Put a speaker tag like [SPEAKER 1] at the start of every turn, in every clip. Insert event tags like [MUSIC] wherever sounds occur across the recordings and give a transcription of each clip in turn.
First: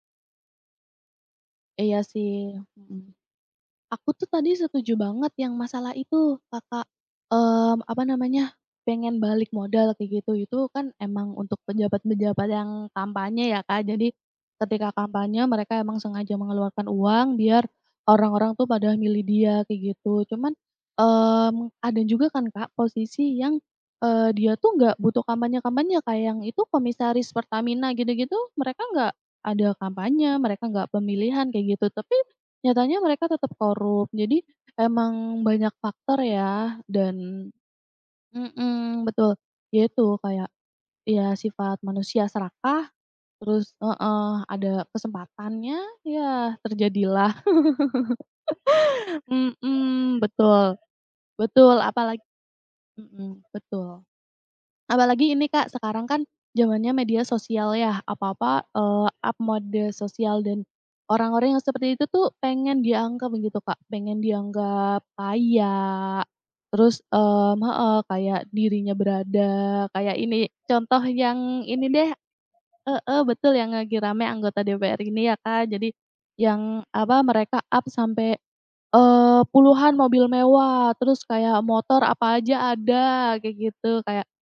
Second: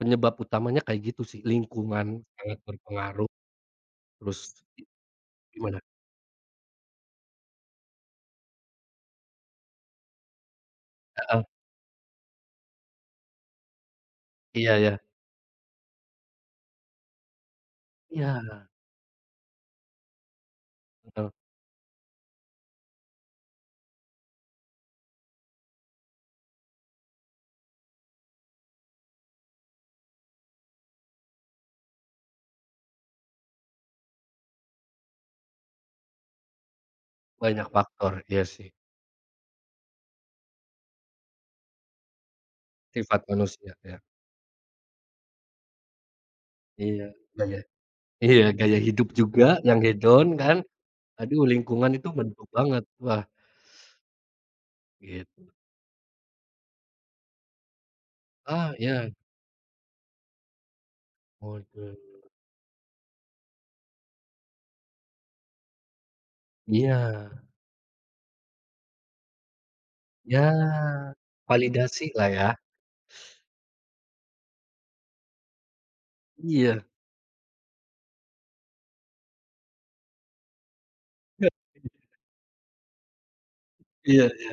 [SPEAKER 1] Penyebab utamanya kayak gitu sih
[SPEAKER 2] Iya
[SPEAKER 1] lingkungan
[SPEAKER 2] sih,
[SPEAKER 1] sangat
[SPEAKER 2] mhm,
[SPEAKER 1] berpengaruh,
[SPEAKER 2] aku tuh tadi
[SPEAKER 1] terus gi
[SPEAKER 2] setuju banget yang
[SPEAKER 1] gimana?
[SPEAKER 2] masalah itu Kakak, mmm, apa namanya pengen balik modal kayak gitu itu kan emang
[SPEAKER 1] Heeh.
[SPEAKER 2] untuk pejabat-pejabat yang kampanye ya Kak, jadi,
[SPEAKER 1] Iya
[SPEAKER 2] ketika
[SPEAKER 1] iya.
[SPEAKER 2] kampanye mereka emang sengaja mengeluarkan uang biar, orang-orang
[SPEAKER 1] Iya.
[SPEAKER 2] tuh pada milih dia kayak gitu. Cuman,
[SPEAKER 1] Betul.
[SPEAKER 2] mmm, ada juga kan Kak, posisi yang, eee, dia tuh gak butuh kampanye kampanye Kak, yang itu komisaris Pertamina gitu gitu mereka gak ada kampanye, mereka gak pemilihan kayak gitu tapi, nyatanya mereka tetap korup jadi emang banyak faktor ya dan
[SPEAKER 1] Banyak faktor, iya sih.
[SPEAKER 2] mhm, betul ya itu kayak, ya sifat manusia serakah,
[SPEAKER 1] Sifat manusia,
[SPEAKER 2] terus
[SPEAKER 1] iya.
[SPEAKER 2] heeh, ada kesempatannya ya
[SPEAKER 1] Iya
[SPEAKER 2] terjadilah,
[SPEAKER 1] gaya iya gaya hidup juga
[SPEAKER 2] [LAUGHS]
[SPEAKER 1] yang
[SPEAKER 2] mhm,
[SPEAKER 1] hedon kan,
[SPEAKER 2] betul,
[SPEAKER 1] aduh
[SPEAKER 2] betul
[SPEAKER 1] lingkungan itu
[SPEAKER 2] apalagi
[SPEAKER 1] mendukung banget, wah.
[SPEAKER 2] mhm, betul, apalagi ini
[SPEAKER 1] Gitu.
[SPEAKER 2] Kak, sekarang kan zamannya media sosial ya apa-apa,
[SPEAKER 1] Ah,
[SPEAKER 2] eee,
[SPEAKER 1] iya.
[SPEAKER 2] up mode sosial dan,
[SPEAKER 1] Oh
[SPEAKER 2] orang-orang yang seperti
[SPEAKER 1] betul.
[SPEAKER 2] itu tuh pengen dianggap gitu Kak, pengen dianggap kaya, terus,
[SPEAKER 1] Iya.
[SPEAKER 2] mmm, heeh, kayak dirinya berada kayak
[SPEAKER 1] Ya,
[SPEAKER 2] ini contoh yang ini deh
[SPEAKER 1] validasi lah ya.
[SPEAKER 2] heeh, betul yang lagi rame anggota DPR ini ya Kak, jadi, yang
[SPEAKER 1] Iya.
[SPEAKER 2] apa mereka up sampai, eee, puluhan mobil mewah terus kayak
[SPEAKER 1] [UNINTELLIGIBLE]
[SPEAKER 2] motor apa aja ada kayak gitu kayak,
[SPEAKER 1] Iya iya.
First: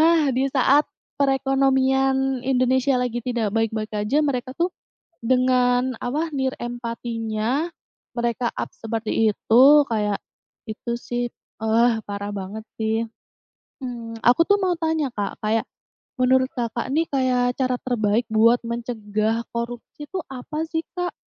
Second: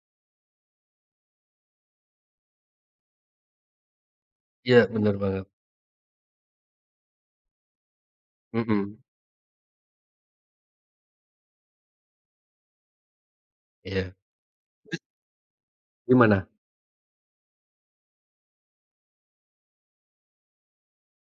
[SPEAKER 2] ah, di saat perekonomian Indonesia lagi tidak baik-baik aja mereka tuh,
[SPEAKER 1] Iya benar banget.
[SPEAKER 2] dengan apa nirempatinya, mereka up
[SPEAKER 1] Mhm.
[SPEAKER 2] seperti itu kayak, itu sih, ah, parah banget sih,
[SPEAKER 1] Iya.
[SPEAKER 2] mmm, aku tuh mau tanya Kak, kayak, menurut
[SPEAKER 1] Gimana?
[SPEAKER 2] Kakak, nih kayak cara terbaik buat mencegah korupsi itu apa sih, Kak?